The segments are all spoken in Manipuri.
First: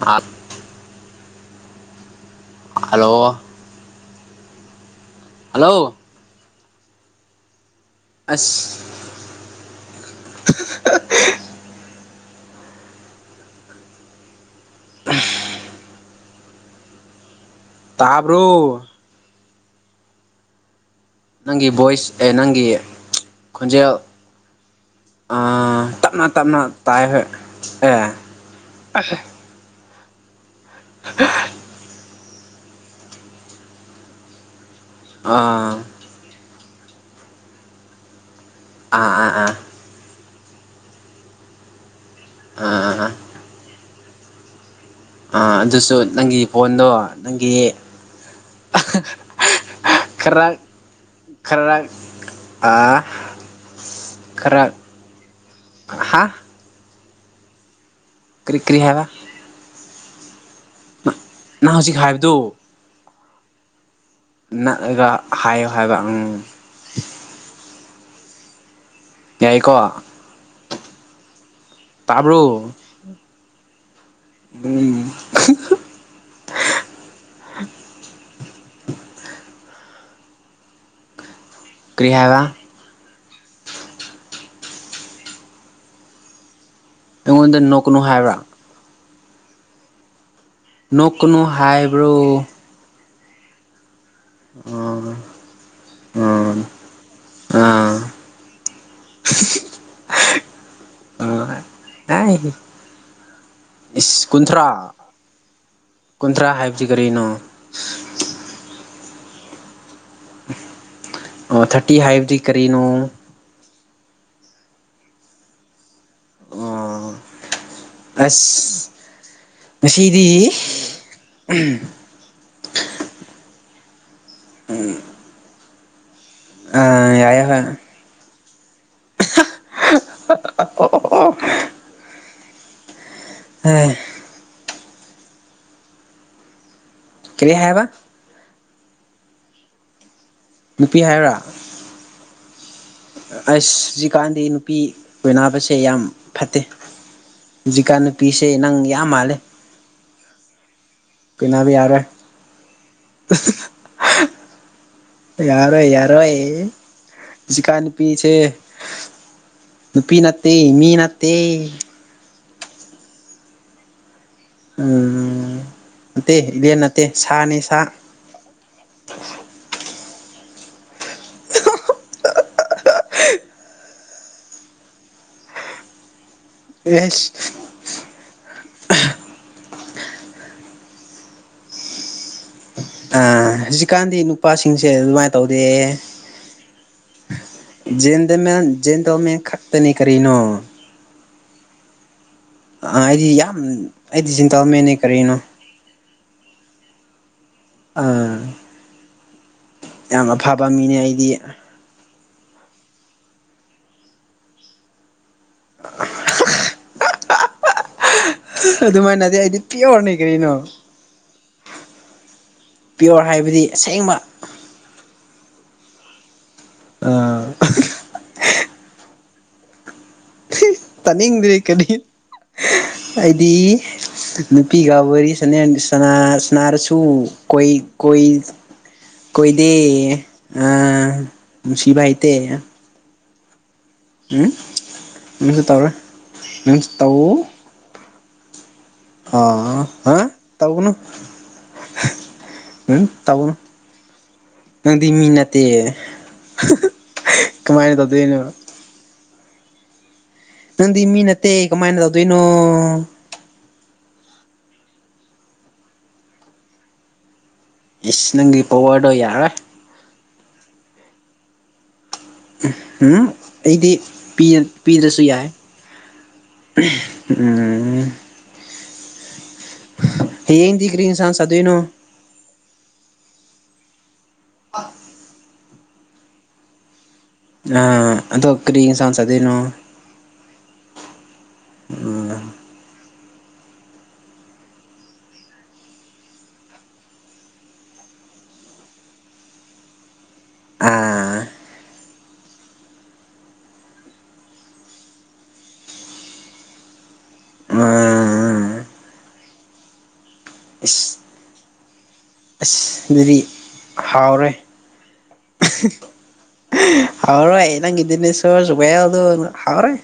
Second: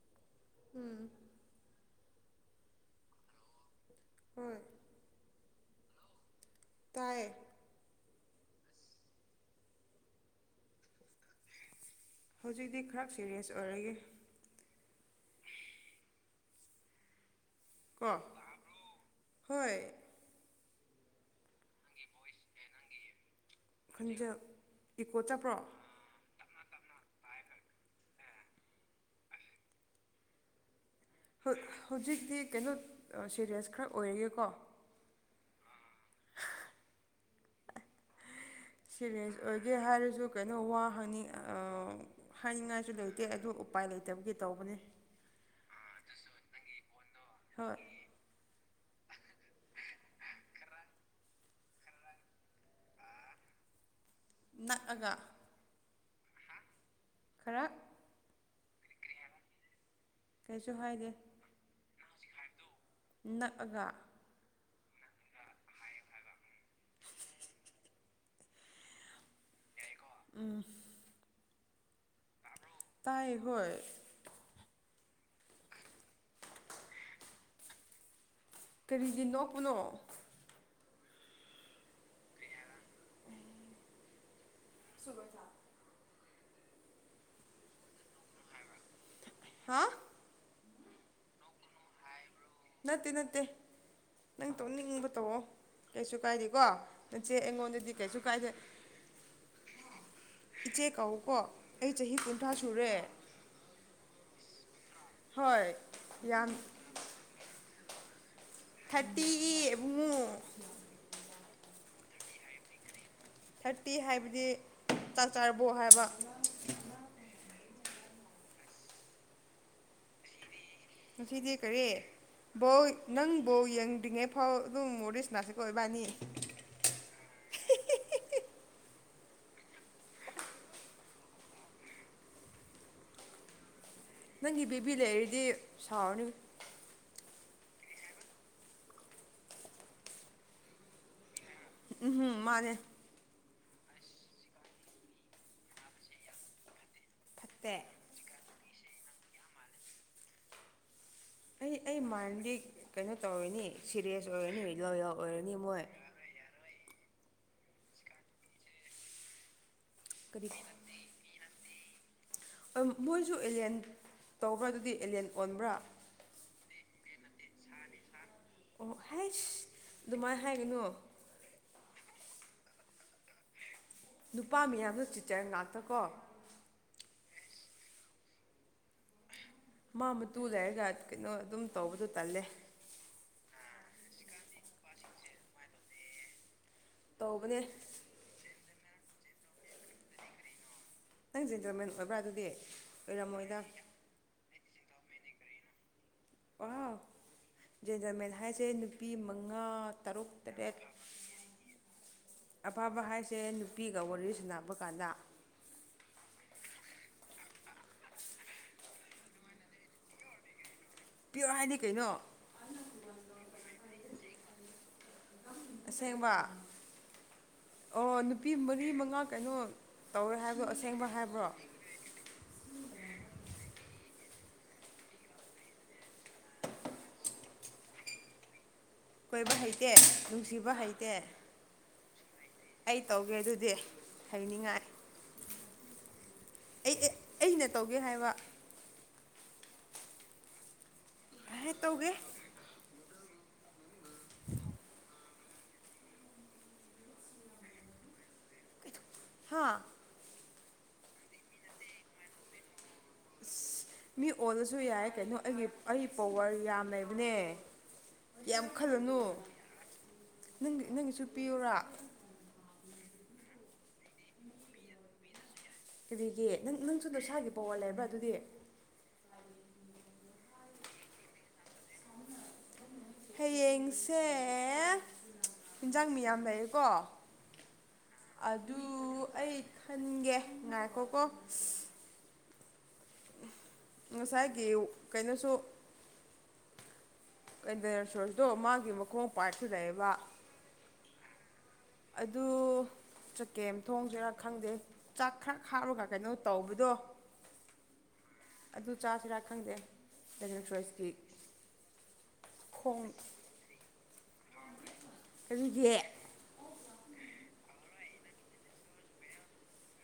ꯍꯥꯠ ꯎꯝ ꯍꯜꯂꯣ ꯍꯣꯏ ꯍꯜꯂꯣ ꯇꯥꯏ ꯑꯁ ꯍꯧꯖꯤꯛꯇꯤ ꯈꯔ ꯁꯦꯔꯤꯌꯁ ꯑꯣꯏꯔꯒꯦ ꯑꯍ ꯀꯣ ꯇꯥꯕ꯭ꯔꫭ ꯍꯣꯏ ꯅꯪꯒꯤ ꯚꯣꯏꯁ ꯑꯦ ꯅꯪꯒꯤ ꯈꯣꯟꯖꯦꯜ ꯈꯟꯖꯦꯜ ꯏꯀꯣ ꯆꯠꯄ꯭ꯔꯣ ꯇꯞꯅ ꯇꯞꯅ ꯇꯥꯏ ꯍꯦ ꯑꯦ ꯑꯁ ꯑꯗꯨ ꯍ ꯍꯧꯖꯤꯛꯇꯤ ꯀꯩꯅꯣ ꯁꯦꯔꯤꯌꯁ ꯈꯔ ꯑꯣꯏꯔꯒꯦꯀꯣ ꯑꯥ ꯑꯥ ꯁꯦꯔꯤꯟꯁ ꯑꯥ ꯑꯥ ꯑꯣꯏꯒꯦ ꯍꯥꯏꯔꯁꯨ ꯀꯩꯅꯣ ꯋꯥ ꯍꯪꯅꯤ ꯍꯥꯏꯅꯤꯡꯉꯥꯏꯁꯨ ꯑꯥ ꯂꯩꯇꯦ ꯑꯗꯨ ꯎꯄꯥꯏ ꯂꯩꯇꯕꯒꯤ ꯇꯧꯕꯅꯤ ꯑꯗꯨꯁꯨ ꯅꯪꯒꯤ ꯐꯣꯟꯗꯣ ꯅꯪꯒꯤ ꯍꯣꯏ ꯈꯔꯥꯛ ꯈꯔꯥꯛ ꯑ ꯈꯔ ꯅꯛꯑꯒ ꯍꯥꯥ ꯈꯔ ꯀ꯭ꯔꯤ ꯀ꯭ꯔꯤ ꯍꯥꯏꯕ ꯀꯩꯁꯨ ꯍꯥꯏꯗꯦ ꯅꯪ ꯍꯧꯖꯤꯛ ꯍꯥꯏꯕꯗꯨ ꯅꯛꯑꯒ ꯅꯛꯑꯒ ꯍꯥꯏꯌꯣ ꯍꯥꯏꯕ ꯑ ꯌꯥꯏꯀꯣ ꯎꯝ ꯇꯥꯕ꯭ꯔꯣ ꯇꯥꯏ ꯍꯣꯏ ꯎ ꯀꯔꯤꯒꯤ ꯅꯣꯛꯄꯅꯣ ꯀ꯭ꯔꯤ ꯍꯥꯏꯕ ꯁꯨꯕꯖꯥ ꯑꯩꯉꯣꯟꯗ ꯅꯣꯛꯀꯅꯨ ꯍꯥꯏꯕ꯭ꯔꯥ ꯍꯥ ꯅꯣꯛꯀꯅꯨ ꯍꯥꯏꯕ꯭ꯔꯣ ꯅꯠꯇꯦ ꯅꯠꯇꯦ ꯅꯪ ꯇꯧꯅꯤꯡꯕ ꯑꯥ ꯇꯧꯑꯣ ꯀꯩꯁꯨ ꯑꯥ ꯀꯥꯏꯗꯦꯀꯣ ꯅꯆꯦ ꯑꯩꯉꯣꯟꯗꯗꯤ ꯑꯥ ꯀꯩꯁꯨ ꯀꯥꯏꯗꯦ ꯏꯆꯦ ꯀꯎ ꯀꯣ ꯑꯥ ꯑꯩ ꯆꯍꯤ ꯑꯥꯏ ꯀꯨꯟꯊ꯭ꯔꯥ ꯁꯨꯔꯦ ꯏꯁ ꯀꯨꯟꯊ꯭ꯔꯥ ꯍꯣꯏ ꯌꯥꯝ ꯀꯨꯟꯊ꯭ꯔꯥ ꯍꯥꯏꯕꯗꯤ ꯀꯔꯤꯅꯣ ꯊꯥꯔꯇꯤ ꯑꯃ ꯑꯣ ꯊꯥꯔꯇꯤ ꯍꯥꯏꯕꯗꯤ ꯀꯔꯤꯅꯣ ꯊꯥꯔꯇꯤ ꯍꯥꯏꯕꯗꯤ ꯆꯥꯛ ꯆꯥꯔꯕꯣ ꯍꯥꯏꯕ ꯎꯝ ꯑꯁ ꯉꯁꯤꯗꯤ ꯉꯁꯤꯗꯤ ꯀꯔꯤ ꯕꯧ ꯅꯪ ꯕꯧ ꯌꯦꯡꯗ꯭ꯔꯤꯉꯩ ꯐꯥꯎ ꯑꯗꯨꯝ ꯃꯣꯔꯦꯁꯅꯥꯁꯤ ꯀꯣꯏꯕꯥꯅꯤ ꯑ ꯌꯥꯌꯥ ꯍꯥꯏ ꯑꯣ ꯎꯝ ꯅꯪꯒꯤ ꯕꯦꯕꯤ ꯂꯩꯔꯗꯤ ꯁꯥꯎꯔꯅꯤ ꯀꯔꯤꯌꯥꯕ ꯅꯨꯄꯤ ꯍꯥꯏꯕ꯭ꯔꯥ ꯎꯝ ꯍꯝ ꯃꯥꯅꯦꯦ ꯑꯁ ꯍꯧꯖꯤꯛꯀꯥꯟꯗꯤ ꯅꯨꯄꯤ ꯑꯣꯏꯅꯕꯁꯦ ꯌꯥꯝ ꯐꯠꯇꯦ ꯐꯠꯇꯦ ꯖꯤꯀꯟꯅ ꯄꯤꯁꯦ ꯅꯪ ꯌꯥꯝ ꯃꯥꯂꯦ ꯑꯩ ꯑꯩ ꯃꯟꯗꯤ ꯀꯩꯅꯣ ꯇꯧꯔꯅꯤ ꯁꯤꯦꯔꯤꯌꯦꯁ ꯑꯣꯏꯔꯅꯤ ꯂꯣꯏꯌꯣ ꯌꯥꯔꯣ ꯌꯥꯔꯣ ꯆꯖꯤꯀꯅꯤ ꯄꯤꯁꯦ ꯅꯨꯄꯤ ꯀꯔꯤ ꯅꯠꯇꯦ ꯃꯤ ꯅꯠꯇꯦ ꯃꯣꯏꯁꯨ ꯑꯦꯂꯦꯟ ꯇꯧꯕ꯭ꯔꯥ ꯑꯗꯨꯗꯤ ꯑꯦꯂꯦꯟ ꯎꯝ ꯑꯣꯟꯕ꯭ꯔꯥ ꯅꯠꯇꯦ ꯏꯕꯦꯟ ꯅꯠꯇꯦ ꯁꯥꯅꯤ ꯁꯥ ꯑꯣ ꯍꯥꯏꯦꯁ ꯑꯗꯨꯃꯥꯏꯅ ꯍꯥꯏꯒꯅꯨ ꯅꯨꯄꯥ ꯃꯤꯌꯥꯝꯅ ꯆꯤꯆꯟ ꯉꯥꯛꯇ ꯀꯣ ꯔꯁ ꯃꯥ ꯃꯇꯨ ꯂꯩꯔꯒ ꯀꯩꯅꯣ ꯑꯗꯨꯝ ꯇꯧꯕꯗꯣ ꯇꯜꯂꯦ ꯑ ꯍꯧꯖꯤꯛꯀꯥꯟꯗꯤ ꯅꯨꯄꯥꯁꯤꯡꯁꯦ ꯑꯗꯨꯃꯥꯏꯅ ꯇꯧꯗꯦ ꯇꯧꯕꯅꯦ ꯗ ꯦꯟꯗꯣꯃꯦ ꯈꯛꯇꯇꯅꯤ ꯀꯅꯣ ꯅꯪ ꯖꯦꯟꯗ꯭ꯔꯃꯦꯟ ꯑꯣꯏꯕ꯭ꯔꯥ ꯑꯗꯨꯗꯤ ꯑ ꯑꯩꯗꯤ ꯌꯥꯝ ꯑꯣꯏꯔꯝꯃꯣꯏꯗ ꯑꯩꯗꯤ ꯟꯇꯜ ꯃꯦꯟꯅꯦ ꯀꯔꯤꯅꯣ ꯑ ꯖꯦꯟꯗꯔꯃꯦꯟ ꯑꯥ ꯍꯥꯏꯁꯦ ꯅꯨꯄꯤ ꯃꯉꯥ ꯇꯔꯨꯛ ꯌꯥꯝ ꯑꯐꯕ ꯇꯔꯦꯠ ꯃꯤꯅꯦ ꯑꯩꯗꯤ ꯑꯐꯕ ꯍꯥꯏꯁꯦ ꯅꯨꯄꯤꯒ ꯋꯥꯔꯤ ꯁꯥꯟꯅꯕ ꯀꯥꯟꯗ [inaudible] ꯑꯗꯨꯃꯥꯏꯅꯗꯤ ꯑꯩꯗꯤ ꯄꯤꯌꯣꯔꯅꯦ ꯀꯔꯤꯅꯣ ꯄꯤꯌꯣꯔ ꯍꯥꯏꯅꯤ ꯀꯩꯅꯣ ꯄꯤꯌꯣꯔ ꯍꯥꯏꯕꯗꯤ ꯑꯁꯦꯡꯕ ꯑꯁꯦꯡꯕ ꯑ ꯑꯣ ꯅꯨꯄꯤ ꯃꯔꯤ ꯃꯉꯥ ꯀꯩꯅꯣ ꯇꯧꯔꯦ ꯍꯥꯏꯕꯗꯣ ꯑꯁꯦꯡꯕ ꯍꯥꯏꯕ꯭ꯔꯣ ꯍꯥꯏꯗꯤ ꯅꯨꯄꯤꯒꯕꯔꯤ ꯁ ꯁ ꯁꯅꯔꯁꯨ ꯀꯣꯏ ꯀꯣꯏ ꯀꯣꯏꯕ ꯀꯣꯏꯗꯤ ꯍꯩꯇꯦ ꯅꯨꯡꯁꯤꯕ ꯍꯩꯇꯦ ꯑꯁꯤꯚꯥꯏꯇ ꯑꯩ ꯇꯧꯒꯦ ꯑꯗꯨꯗꯤ ꯍꯥꯏꯅꯤꯡꯉꯥꯏ ꯅꯪꯁꯨ ꯇꯧꯔꯣꯏ ꯅꯪꯁꯨ ꯑꯩ ꯑꯩꯅ ꯇꯧꯒꯦ ꯍꯥꯏꯕ ꯑꯣ ꯑ ꯇꯥꯧꯕꯅꯣ ꯍꯦ ꯇꯧꯒꯦ ꯎ ꯇꯥꯕꯨꯅꯣ ꯅꯪꯗꯤ ꯃꯤ ꯅꯠꯇꯦ ꯀꯃꯥꯏꯅ ꯇꯧꯗꯣꯏꯅꯣ ꯍꯥꯥ ꯅꯪꯗꯤ ꯃꯤ ꯅꯠꯇꯦ ꯀꯃꯥꯏꯅ ꯇꯧꯗꯣꯏꯅꯣ ꯑ ꯃꯤ ꯑꯣꯜꯂꯁꯨ ꯌꯥꯏ ꯀꯩꯅꯣ ꯑꯩꯒꯤ ꯑꯩ ꯄꯋꯥꯔ ꯌꯥꯝ ꯂꯩꯕꯅꯦ ꯏꯁ ꯅꯪꯒꯤ ꯌꯥꯝ ꯄꯋꯥꯔꯗꯣ ꯈꯜꯂꯅꯨ ꯌꯥꯔꯣꯏ ꯅꯪ ꯅꯪꯒꯤꯁꯨ ꯄꯤꯌꯔꯥ ꯎꯝ ꯑꯩꯗꯤ ꯄꯤꯗ꯭ꯔꯁꯨ ꯌꯥꯏ ꯀꯒꯤ ꯅꯪ ꯅꯪꯁꯨ ꯂꯣꯏꯁꯥꯒꯤ ꯄꯋꯥꯜ ꯂꯩꯕ꯭ꯔꯥ ꯎꯝ ꯑꯗꯨꯗꯤ ꯌꯦꯡꯗꯤ ꯀ꯭ꯔꯤ ꯏ ꯁꯥꯟꯅ ꯆ ꯑꯗꯨꯣꯏꯅꯣ ꯍꯌꯦꯡꯁꯦ ꯏꯟꯖꯥꯡ ꯃꯤꯌꯥꯝ ꯂꯩꯔꯦꯀꯣ ꯑꯥ ꯑꯗꯣ ꯑꯗꯨ ꯀꯔꯤ ꯏꯟꯁꯥꯡ ꯆꯥꯗꯣꯏꯅꯣ ꯑꯩ ꯈꯟꯒꯦ ꯉꯥꯏꯈꯣꯀꯣ ꯎꯝ ꯉꯁꯥꯏꯒꯤ ꯀꯩꯅꯣꯁꯨ ꯀꯇꯁꯣꯔꯁꯇꯣ ꯃꯥꯒꯤ ꯃꯈꯣꯡ ꯄꯥꯏꯔꯞꯁꯨ ꯂꯩꯑꯕ ꯑ ꯑꯗꯨ ꯆꯀꯦꯝ ꯊꯣꯡꯁꯤꯦꯔꯥ ꯈꯪꯗꯦ ꯆꯥꯛ ꯈꯔ ꯍꯥꯥꯔꯒ ꯀꯩꯅꯣ ꯇꯧꯕꯗꯣ ꯑꯥ ꯑꯗꯨ ꯆꯥꯁꯤꯔꯥ ꯈꯪꯗꯦ ꯏꯁ ꯁ꯭ꯔꯣꯏꯁꯀꯤ ꯑꯁ ꯑꯗꯨꯗꯤ ꯍꯥꯎꯔꯦ ꯑꯗꯨꯒꯤ ꯍꯔ ꯅꯪ ꯏꯗꯅꯦꯁꯣꯔ ꯆꯨꯕꯦ ꯌꯥꯎꯣ ꯍ꯭ꯔꯦ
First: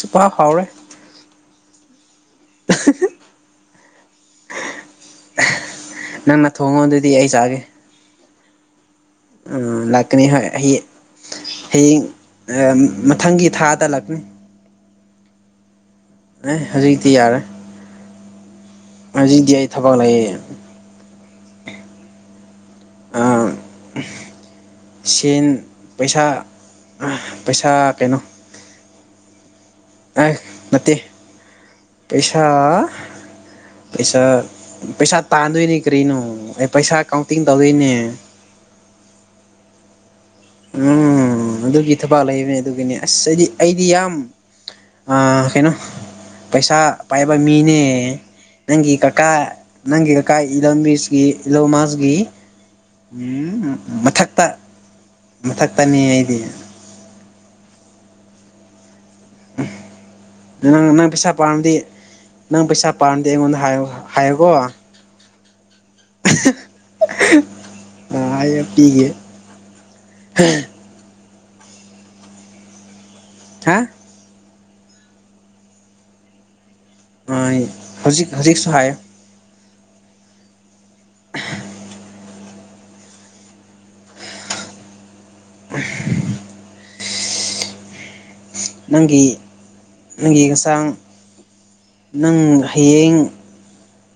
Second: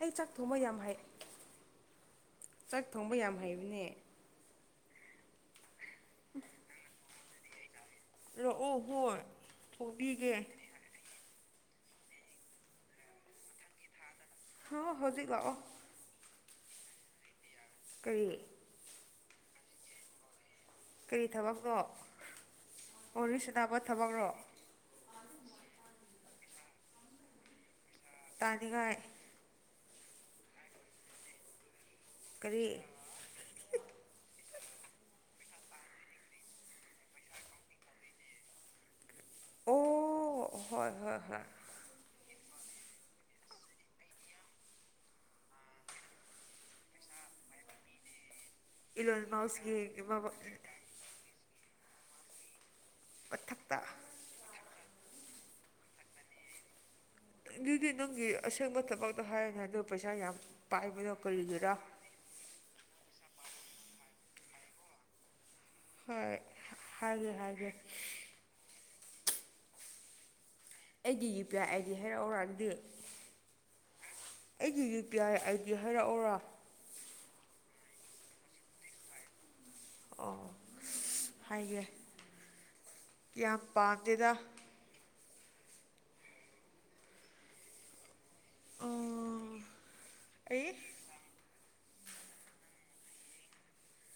ꯑꯩ ꯆꯥꯛ ꯊꯣꯡꯕ ꯌꯥꯝ ꯍꯩ ꯆꯥꯛ ꯊꯣꯡꯕ ꯌꯥꯝ ꯍꯩꯕꯅꯦ ꯅꯪꯅ ꯊꯣꯡꯉꯣ ꯑꯗꯨꯗꯤ ꯑꯩ ꯆꯥꯒꯦ ꯔꯑꯣ ꯍꯣꯏ ꯂꯥꯛꯀꯅꯤ ꯊꯣꯡꯕꯤꯒꯦ ꯍꯣꯏ ꯍꯌꯦꯡ ꯍꯌꯦꯡ ꯃꯊꯪꯒꯤ ꯊꯥꯗ ꯂꯥꯛꯀꯅꯤ ꯍ ꯍꯧꯖꯤꯛ ꯂꯥꯛꯑꯣ ꯑꯦ ꯍꯧꯖꯤꯛꯇꯤ ꯌꯥꯔꯦ ꯀꯔꯤ ꯍꯧꯖꯤꯛꯗꯤꯏ ꯊꯕꯛ ꯂꯑꯌꯦ ꯀꯔꯤ ꯊꯕꯛꯅꯣ ꯑꯣꯔꯤ ꯑꯥ ꯁꯅꯥꯄꯣꯠ ꯊꯕꯛꯅꯣ ꯁꯦꯟ ꯄꯩꯁꯥ ꯄꯩꯁꯥ ꯀꯩꯅꯣ ꯇꯥꯗꯤꯉꯥꯏ ꯅꯦ ꯄꯩꯁꯥ ꯀꯔꯤ ꯄꯩꯁꯥ ꯄꯩꯁꯥ ꯇꯥꯟꯗꯣꯏꯅꯤ ꯀꯔꯤꯅꯣ ꯑꯩ ꯄꯩꯁꯥ ꯀꯥꯎꯟꯇꯤꯡ ꯇꯧꯗꯣꯏꯅꯦ ꯑꯣ ꯍꯣꯏ ꯍꯣꯏ ꯍꯣꯏ ꯎꯝ ꯑꯗꯨꯒꯤ ꯊꯕꯥꯛ ꯂꯩꯕꯅꯦ ꯑꯗꯨꯒꯤꯅꯦ ꯑꯁ ꯑꯩꯗꯤ ꯑꯩꯗꯤ ꯌꯥꯝ ꯀꯩꯅꯣ ꯄꯩꯁꯥ ꯄꯥꯏꯕ ꯃꯤꯅꯦ ꯅꯪꯒꯤ ꯏꯂꯣꯟ ꯀꯀꯥ ꯃꯥꯎꯁꯀꯤ ꯅꯪꯒꯤ ꯀꯀꯥ ꯏ ꯂꯝꯕꯤ ꯏꯜꯂꯧꯃꯖꯒꯤ ꯃꯊꯛꯇ ꯃꯊꯛꯇ ꯃꯊꯛ ꯇꯅꯤ ꯍꯥꯏꯗꯤ ꯑꯗꯨꯗꯤ ꯅꯪꯒꯤ ꯑꯁꯦꯡꯕ ꯊꯕꯛꯇ ꯍꯥꯏꯔꯅꯤ ꯍꯥꯏꯗ ꯄꯩꯁꯥ ꯌꯥꯝ ꯅꯪ ꯅꯪ ꯄꯥꯏꯕꯅꯣ ꯄꯩꯁꯥ ꯀꯔꯤꯒꯤꯔꯥ ꯄꯥꯝꯃꯗꯤ ꯅꯪ ꯄꯩꯁꯥ ꯄꯥꯔꯗꯤꯦ ꯑꯩꯉꯣꯟꯗ ꯍꯥꯏꯌ ꯍꯥꯏꯌꯣꯀꯣ ꯍꯣꯏ ꯍꯥꯏꯒꯦ ꯍꯥꯏꯒꯦ ꯑ ꯄꯤꯒꯦ [inaudible] ꯑꯩꯒꯤ U P I I D ꯍꯥꯏꯔꯛꯎꯔꯒꯗꯤ ꯍꯥ ꯑꯩꯒꯤ U P I I D ꯍꯥꯏꯔꯛꯎꯔꯥ ꯍꯧꯖꯤꯛ ꯍꯧꯖꯤꯛꯁꯨ ꯍꯥꯏ ꯑꯣ ꯍꯥꯏꯒꯦ ꯌꯥꯝ ꯄꯥꯝꯗꯦꯗ ꯎ [inaudible] ꯅꯪꯒꯤ ꯎꯝ ꯅꯪꯒꯤ ꯑꯩ ꯍꯛꯆꯥꯡ ꯅꯪ ꯍꯌꯦꯡ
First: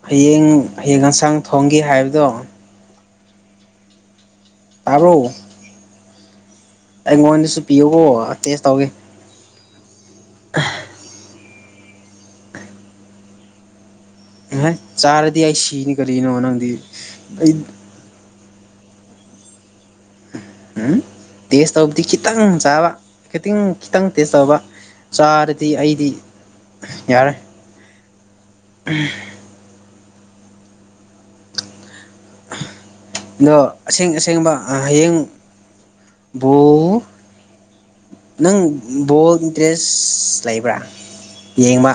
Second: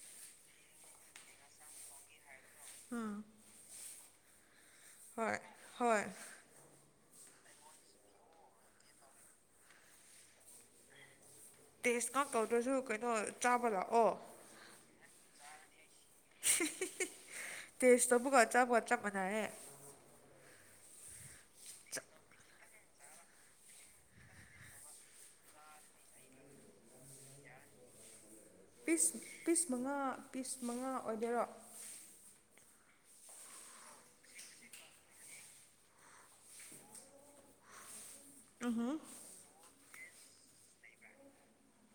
ꯍꯌꯦꯡ ꯍꯌꯦꯡ ꯌꯦꯟꯁꯥꯡ ꯊꯣꯡꯒꯦ ꯍꯥꯏꯕꯗꯣ ꯑꯥ ꯇꯣ ꯍꯣꯏ ꯑꯩꯉꯣꯟꯗꯁꯨ ꯄꯤꯌꯨꯀꯣ ꯇꯦꯁ ꯇꯧꯒꯦ ꯇꯦꯁ ꯉꯥꯛ ꯇꯧꯗ꯭ꯔꯁꯨ ꯀꯩꯅꯣ ꯆꯥꯕ ꯂꯥꯛꯑꯣ ꯍꯥꯏ ꯆꯥꯔꯗꯤ ꯑꯩ ꯁꯤꯅꯤ ꯀꯔꯤꯅꯣ ꯅꯪꯗꯤ ꯑꯩ ꯇꯦꯁ ꯇꯧꯕꯒ ꯆꯥꯕꯒ ꯆꯥꯞ ꯃꯥꯟꯅꯩꯌꯦ ꯎ ꯇꯦꯁ ꯇꯧꯕꯗꯤ ꯈꯤꯇꯪ ꯆꯥꯕ ꯈꯤꯇꯪ ꯈꯤꯇꯪ ꯇꯦꯁ ꯇꯧꯕ ꯆꯥꯔꯗꯤ ꯑꯩꯗꯤ ꯌꯥꯔꯦ ꯄꯤꯁ ꯄꯤꯁ ꯃꯉꯥ ꯄꯤꯁ ꯃꯉꯥ ꯑꯣꯏꯗꯔꯣ ꯑꯗꯣ ꯑꯁꯦꯡ ꯑꯁꯦꯡꯕ ꯍꯌꯦꯡ [inaudible] ꯅꯪ ꯕꯣꯜ ꯏꯟꯇꯔꯦꯁ ꯂꯩꯕ꯭ꯔꯥ ꯌꯦꯡꯕ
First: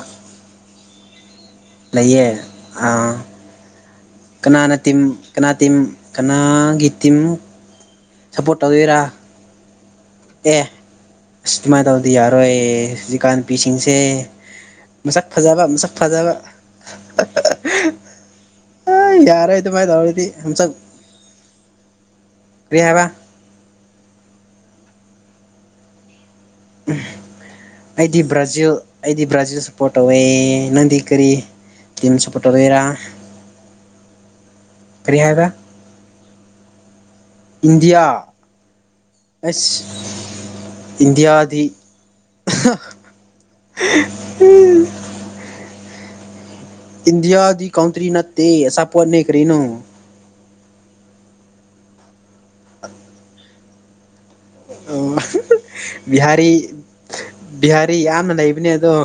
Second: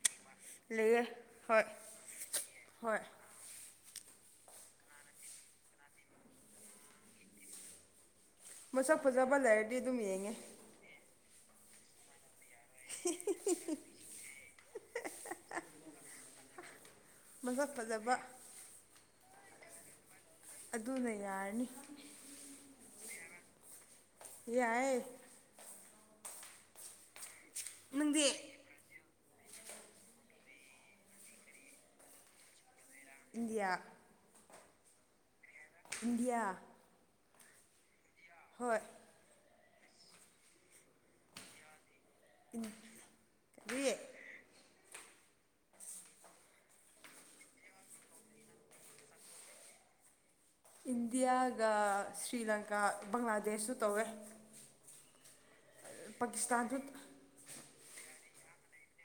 ꯂꯩꯌꯦ ꯍꯣꯏ ꯂꯩꯌꯦ ꯍꯣꯏ ꯑꯥ ꯀꯅꯥꯅ ꯇꯤꯝ ꯀꯅꯥ ꯇꯤꯝ ꯀꯅꯥꯒꯤ ꯇꯤꯝ ꯁꯞꯄꯣꯔꯠ ꯃꯁꯛ ꯇꯧꯗꯣꯏꯔꯥ ꯐꯖꯕ ꯂꯩꯔꯗꯤ ꯑꯗꯨꯝ ꯌꯦꯡꯉꯦ ꯑꯦ ꯑꯁ ꯑꯗꯨꯨꯃꯥꯏꯅ ꯇꯧꯗꯤ ꯌꯥꯔꯣꯏ ꯍꯧꯖꯤꯛꯀꯥꯟ ꯅꯨꯄꯤꯁꯤꯡꯁꯦ ꯃꯁꯛ ꯐꯖꯕ ꯃꯁꯛ ꯐꯖꯕ ꯃꯁꯛ ꯐꯖꯕ ꯑ ꯌꯥꯔꯥꯏꯇ ꯃꯥꯏ ꯇꯧꯗꯤ ꯑꯗꯨꯅ ꯌꯥꯔꯅꯤ ꯔꯤ ꯍꯥꯏꯕ ꯌꯥꯏ ꯑꯩꯗꯤ ꯅꯪꯗꯤ ꯕ꯭ꯔꯥꯖꯤꯜ ꯑꯩꯗꯤ ꯕ꯭ꯔꯥꯖꯤꯜ ꯁꯞꯄꯣꯔꯠ ꯇꯧꯋꯦ ꯅꯪꯗꯤ ꯀꯔꯤ ꯇꯤꯝ ꯁꯞꯄꯣꯔꯠ ꯇꯧꯗꯣꯏꯔꯥ ꯏꯟꯗꯤꯌꯥ ꯐꯔꯤꯌꯥꯗ ꯏꯟꯗꯤꯌꯥ ꯏꯟꯗꯤꯌꯥ ꯍꯣꯏ ꯑꯁ ꯏꯟꯗꯤꯌꯥꯒꯤ ꯑꯗꯨꯗꯤ ꯎꯝ ꯏꯟꯗꯤꯌꯥꯒꯤ ꯀꯥꯎꯇꯔꯤ ꯅꯠꯇꯦꯁꯥꯞꯄꯨ ꯑꯅꯦ ꯀꯔꯤꯅꯣ ꯏꯟꯗꯤꯌꯥꯒ ꯁ꯭ꯔꯤ ꯂꯪꯀꯥ ꯕꯪꯒ꯭ꯂꯥꯗꯦꯁꯁꯨ ꯇꯧꯋꯦ ꯑꯣ ꯕꯤꯍꯥꯔꯤ ꯄꯥꯀꯤꯁꯇꯥꯟꯁꯨ ꯕꯤꯍꯥꯔꯤ ꯌꯥꯝꯅ ꯂꯩꯕꯅꯦ ꯑꯗꯣ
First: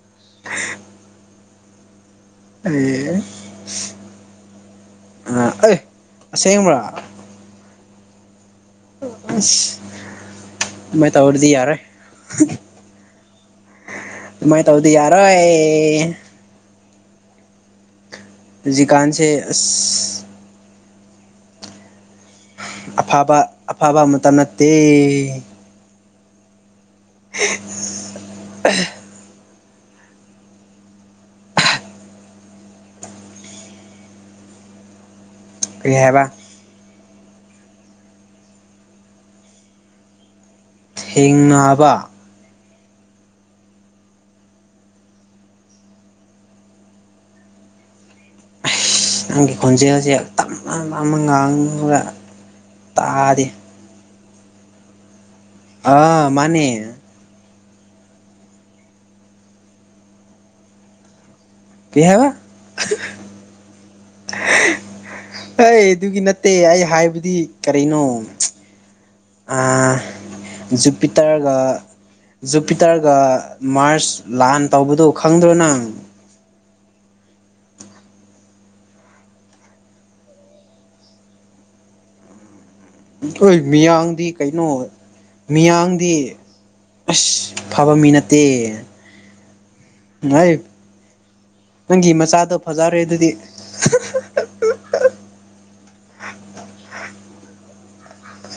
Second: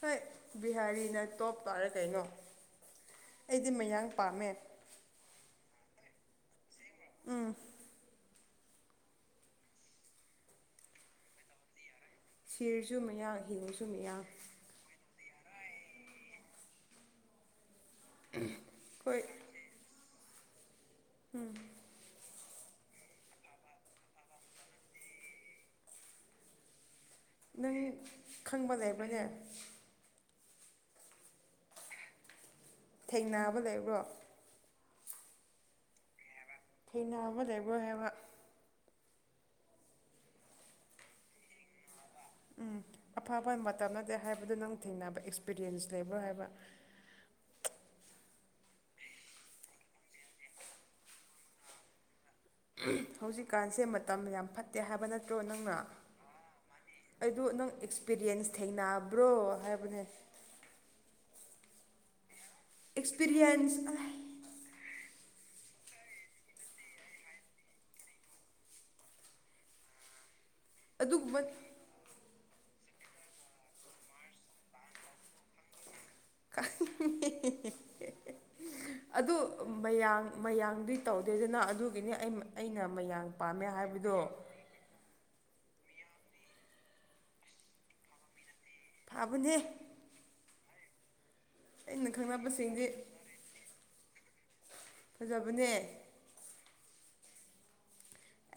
ꯍꯣꯏ ꯕꯤꯍꯥꯔꯤꯅ ꯇꯣꯞ ꯇꯥꯔꯦ ꯀꯩꯅꯣ ꯑꯦ ꯑꯩꯗꯤ ꯃꯌꯥꯡ ꯄꯥꯝꯃꯦ ꯑ ꯑꯦ ꯑꯁꯦꯡꯕ꯭ꯔꯥ ꯎꯝ ꯃ ꯇꯧꯔꯗꯤ ꯌꯥꯔꯦ꯫ ꯁꯤꯔꯁꯨ ꯃꯌꯥꯡ ꯍꯤꯡꯁꯨ ꯃꯌꯥꯡ꯫ ꯇꯧꯗꯤ ꯌꯥꯔꯣꯏ꫰꫰ ꯖꯤ ꯍꯣꯏ ꯀꯥꯟꯁꯦ ꯑꯁ ꯎꯝ ꯑꯐꯕ ꯑꯐꯕ ꯑꯃꯇ ꯅꯠꯇꯦ꯫ ꯅꯪ ꯈꯪꯕ ꯂꯩꯕ꯭ꯔꯥꯅꯦ꯫ ꯊꯦꯡꯅꯕ ꯂꯩꯕ꯭ꯔꯣ꯫ ꯀꯔꯤ ꯍꯥꯏꯕ ꯊꯩꯅꯥ ꯑꯃ ꯂꯩꯕ ꯍꯥꯏꯦꯕ ꯊꯦꯡꯅꯕ ꯎꯝ ꯑꯐꯕ ꯃꯇꯝ ꯅꯠꯇꯦ ꯍꯥꯏꯕꯗꯨ ꯅꯪ ꯊꯦꯡꯅꯕ ꯑꯦꯛꯁꯄꯤꯔꯤꯌꯦꯟꯁ ꯂꯩꯕ꯭ꯔꯥ ꯍꯥꯏꯕ ꯅꯪꯒꯤ ꯈꯣꯟꯖꯦꯜꯁꯦ ꯇꯞ ꯑꯃ ꯉꯥꯡꯨꯔ꯫ ꯍꯧꯖꯤꯛꯀꯥꯟꯁꯦ ꯃꯇꯝ ꯌꯥꯝ ꯐꯠꯇꯦ ꯍꯥꯏꯕ ꯅꯠꯇ꯭ꯔꯣ ꯅꯪ ꯑꯥ ꯃꯥꯅꯦ꯫ ꯑꯩꯗ ꯅꯪ ꯑꯦꯛꯁꯄꯤꯔꯤꯌꯦꯟꯁ ꯊꯦꯡꯅꯕ꯭ꯔꯣ ꯍꯥꯏꯕꯅꯦ꯫ ꯀꯩ ꯍꯥꯏꯕ ꯑꯦꯛꯁꯄꯤꯔꯤꯟꯁ ꯍꯣꯏ ꯑꯗꯨꯒꯤ ꯅꯠꯇꯦ ꯑꯩ ꯍꯥꯏꯕꯗꯤ ꯀꯔꯤꯅꯣ ꯑꯗꯨꯒꯨꯝꯕ ꯖꯨꯄꯤꯇꯔꯒ ꯖꯨꯄꯤꯇꯔꯒ ꯃꯥꯔꯁ ꯂꯥꯟ ꯇꯧꯕꯗꯨꯣ ꯈꯪꯗ꯭ꯔꯣ ꯅꯪ ꯈꯪꯉꯦ ꯑꯗꯨ ꯃꯌꯥꯡ ꯃꯌꯥꯡꯗꯨꯏ ꯇꯧꯗꯦꯗꯅ ꯑꯗꯨꯒꯤꯅꯤ ꯑꯩ ꯑꯩꯅ ꯃꯌꯥꯝ ꯑꯩꯈꯣꯏ ꯃꯤꯌꯥꯡꯗꯤ ꯀꯩꯅꯣ ꯃꯤꯌꯥꯡꯗꯤ ꯑꯁ ꯐꯕ ꯃꯤ ꯅꯠꯇꯦ꯫ ꯐꯥꯕꯅꯦ꯫ ꯥꯏ ꯑꯩꯅ ꯅꯪꯒꯤ ꯃꯆꯥꯗꯣ ꯈꯪꯅꯕꯁꯤꯡꯗꯤ ꯐꯖꯔꯦ ꯑꯗꯨꯗꯤ꯫ ꯐꯖꯕꯅꯦ꯫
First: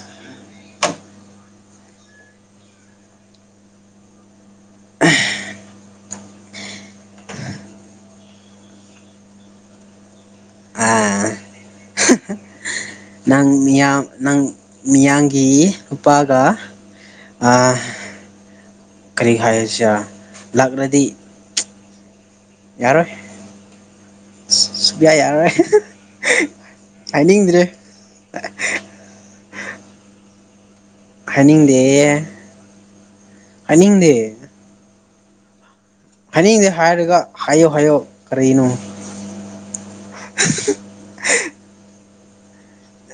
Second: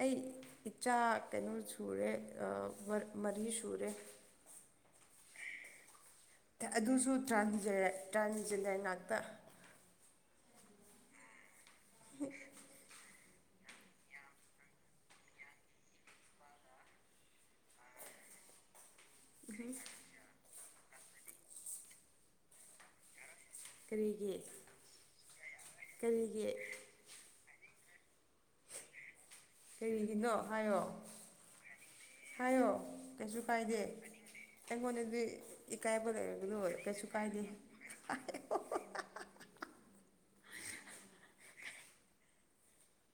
ꯑꯩ ꯏꯆꯥ ꯀꯩꯅꯣ ꯁꯨꯔꯦ ꯃꯔꯤ ꯁꯨꯔꯦ꯫ [unintelligible] ꯑꯗꯨꯁꯨ ꯇ꯭ꯔꯥꯖꯦ ꯇ꯭ꯔꯥꯟꯖꯦꯟꯗꯔ ꯉꯥꯛꯇ꯫ ꯑꯥ [unintelligible] ꯅꯪ ꯃꯤꯌꯥꯡ ꯅꯪ ꯃꯤꯌꯥꯡꯒꯤ ꯅꯨꯄꯥꯒ ꯑꯥ ꯀꯔꯤ ꯍꯥꯏꯔꯁꯤꯔꯥ ꯂꯥꯛꯂꯗꯤ꯫ ꯌꯥꯔꯣꯏ ꯀꯔꯤꯒꯤ ꯁꯨꯛꯌꯥ ꯌꯥꯔꯣꯏ꫰꫰ ꯀꯔꯤꯒꯤ ꯍꯥꯏꯅꯤꯡꯗ꯭ꯔꯦ꯫ ꯑ [unintelligible] ꯀꯩꯔꯤꯒꯤꯅꯣ ꯍꯥꯏꯌꯣ꯫ ꯍꯥꯏꯅꯤꯡꯗꯦ ꯍꯥꯏꯌꯣ ꯀꯩꯁꯨ ꯀꯥꯏꯗꯦ ꯍꯥꯏꯅꯤꯡꯗꯦ ꯑꯩꯉꯣꯟꯗꯗꯤ꯫ ꯏꯀꯥꯏꯕ ꯂꯩꯔꯒꯅꯨ ꯀꯩꯁꯨ ꯀꯥꯏꯗꯦ꯫ ꯀꯩꯅꯣ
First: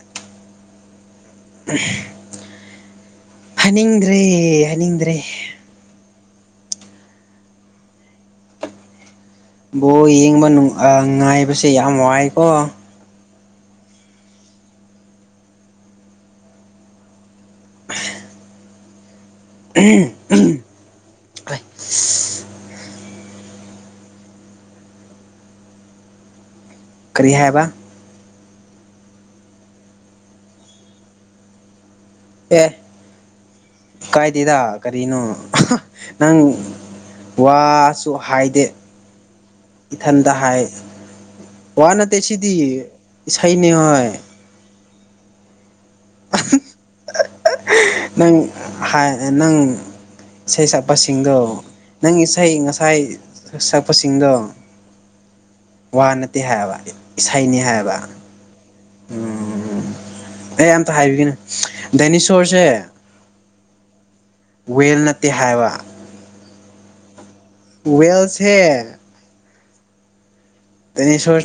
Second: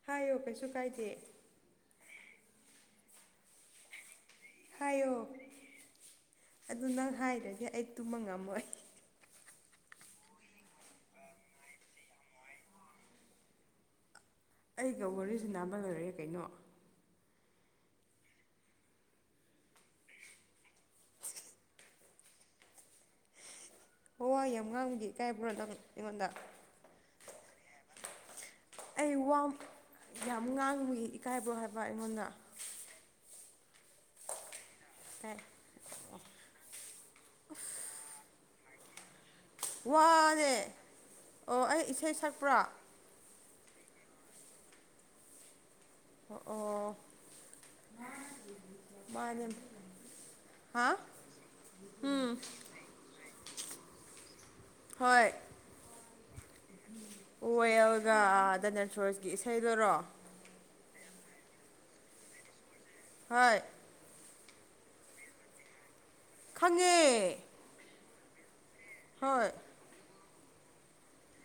ꯍꯥꯏꯌꯣ ꯀꯩꯁꯨ ꯀꯥꯏꯗꯦ꯫ [unintelligible] ꯍꯥꯏꯅꯤꯡꯗ꯭ꯔꯦ ꯍꯥꯏꯌꯣ ꯍꯥꯏꯅꯤꯡꯗ꯭ꯔꯦ꯫ ꯑꯗꯨ ꯅꯪ ꯍꯥꯏꯗ꯭ꯔꯗꯤ ꯑꯩ ꯇꯨꯝꯕ ꯉꯝꯃꯣꯏ꯫ ꯕꯣ ꯌꯦꯡꯕ ꯅꯨꯡ ꯑꯥ ꯉꯥꯏꯕꯁꯦ ꯌꯥꯝ ꯋꯥꯏꯀꯣ ꯑꯩꯒ ꯋꯥꯔꯤ ꯁꯥꯟꯅꯕ ꯂꯣꯏꯔꯦ ꯀꯩꯅꯣ꯫ ꯎꯝ [unintelligible] ꯋꯥ ꯌꯥꯝ ꯉꯥꯡꯕꯗꯤ ꯏꯀꯥꯏꯕ꯭ꯔꯣ ꯅꯪ ꯑꯩꯉꯣꯟꯗ ꯀꯔꯤ ꯍꯥꯏꯕ ꯑꯩ ꯋꯥꯝ ꯌꯥꯝ ꯉꯥꯡꯕꯒꯤ ꯏꯀꯥꯏꯕꯣ ꯍꯥꯏꯕ ꯑꯩꯉꯣꯟꯗ ꯑꯦ ꯀꯥꯏꯗꯦꯗ ꯀꯔꯤꯅꯣ ꯏꯀꯥꯏ ꯅꯪ ꯋꯥꯁꯨ ꯍꯥꯏꯗꯦ ꯏꯊꯟꯇ ꯋꯥꯅꯦ ꯍꯥꯏ ꯑꯣ ꯑꯩ ꯋꯥ ꯏꯁꯩ ꯅꯠꯇꯦ ꯁꯤꯗꯤ ꯁꯛꯄ꯭ꯔꯥ ꯏꯁꯩꯅꯤ ꯍꯣꯏ ꯑꯣ ꯅꯪ ꯍꯥꯏ ꯑ ꯃꯥꯅꯦ ꯅꯪ ꯏꯁꯩ ꯍꯥ ꯁꯛꯄꯁꯤꯡꯗꯣ ꯅꯪ ꯏꯁꯩ ꯉꯁꯥꯏ ꯁꯛꯄꯁꯤꯡꯗꯣ ꯍꯣꯏ ꯋꯥ ꯅꯠꯇꯦ ꯍꯥꯏꯕ ꯏꯁꯩꯅꯤ ꯍꯥꯏꯕ ꯑꯣꯏ [unintelligible] ꯒꯤ ꯏꯁꯩꯗꯨꯔꯣ ꯑꯦ ꯑꯝꯇ ꯍꯥꯏꯕꯤꯒꯦꯅꯦ ꯗꯦꯅꯤꯁꯣꯔꯁꯦ ꯍꯣꯏ ꯋꯦꯜ ꯅꯠꯇꯦ ꯍꯥꯏꯕ ꯈꯪꯉꯦ ꯋꯦꯜꯁꯦ ꯍꯣꯏ ꯗꯦꯅꯤꯁꯣꯔꯁ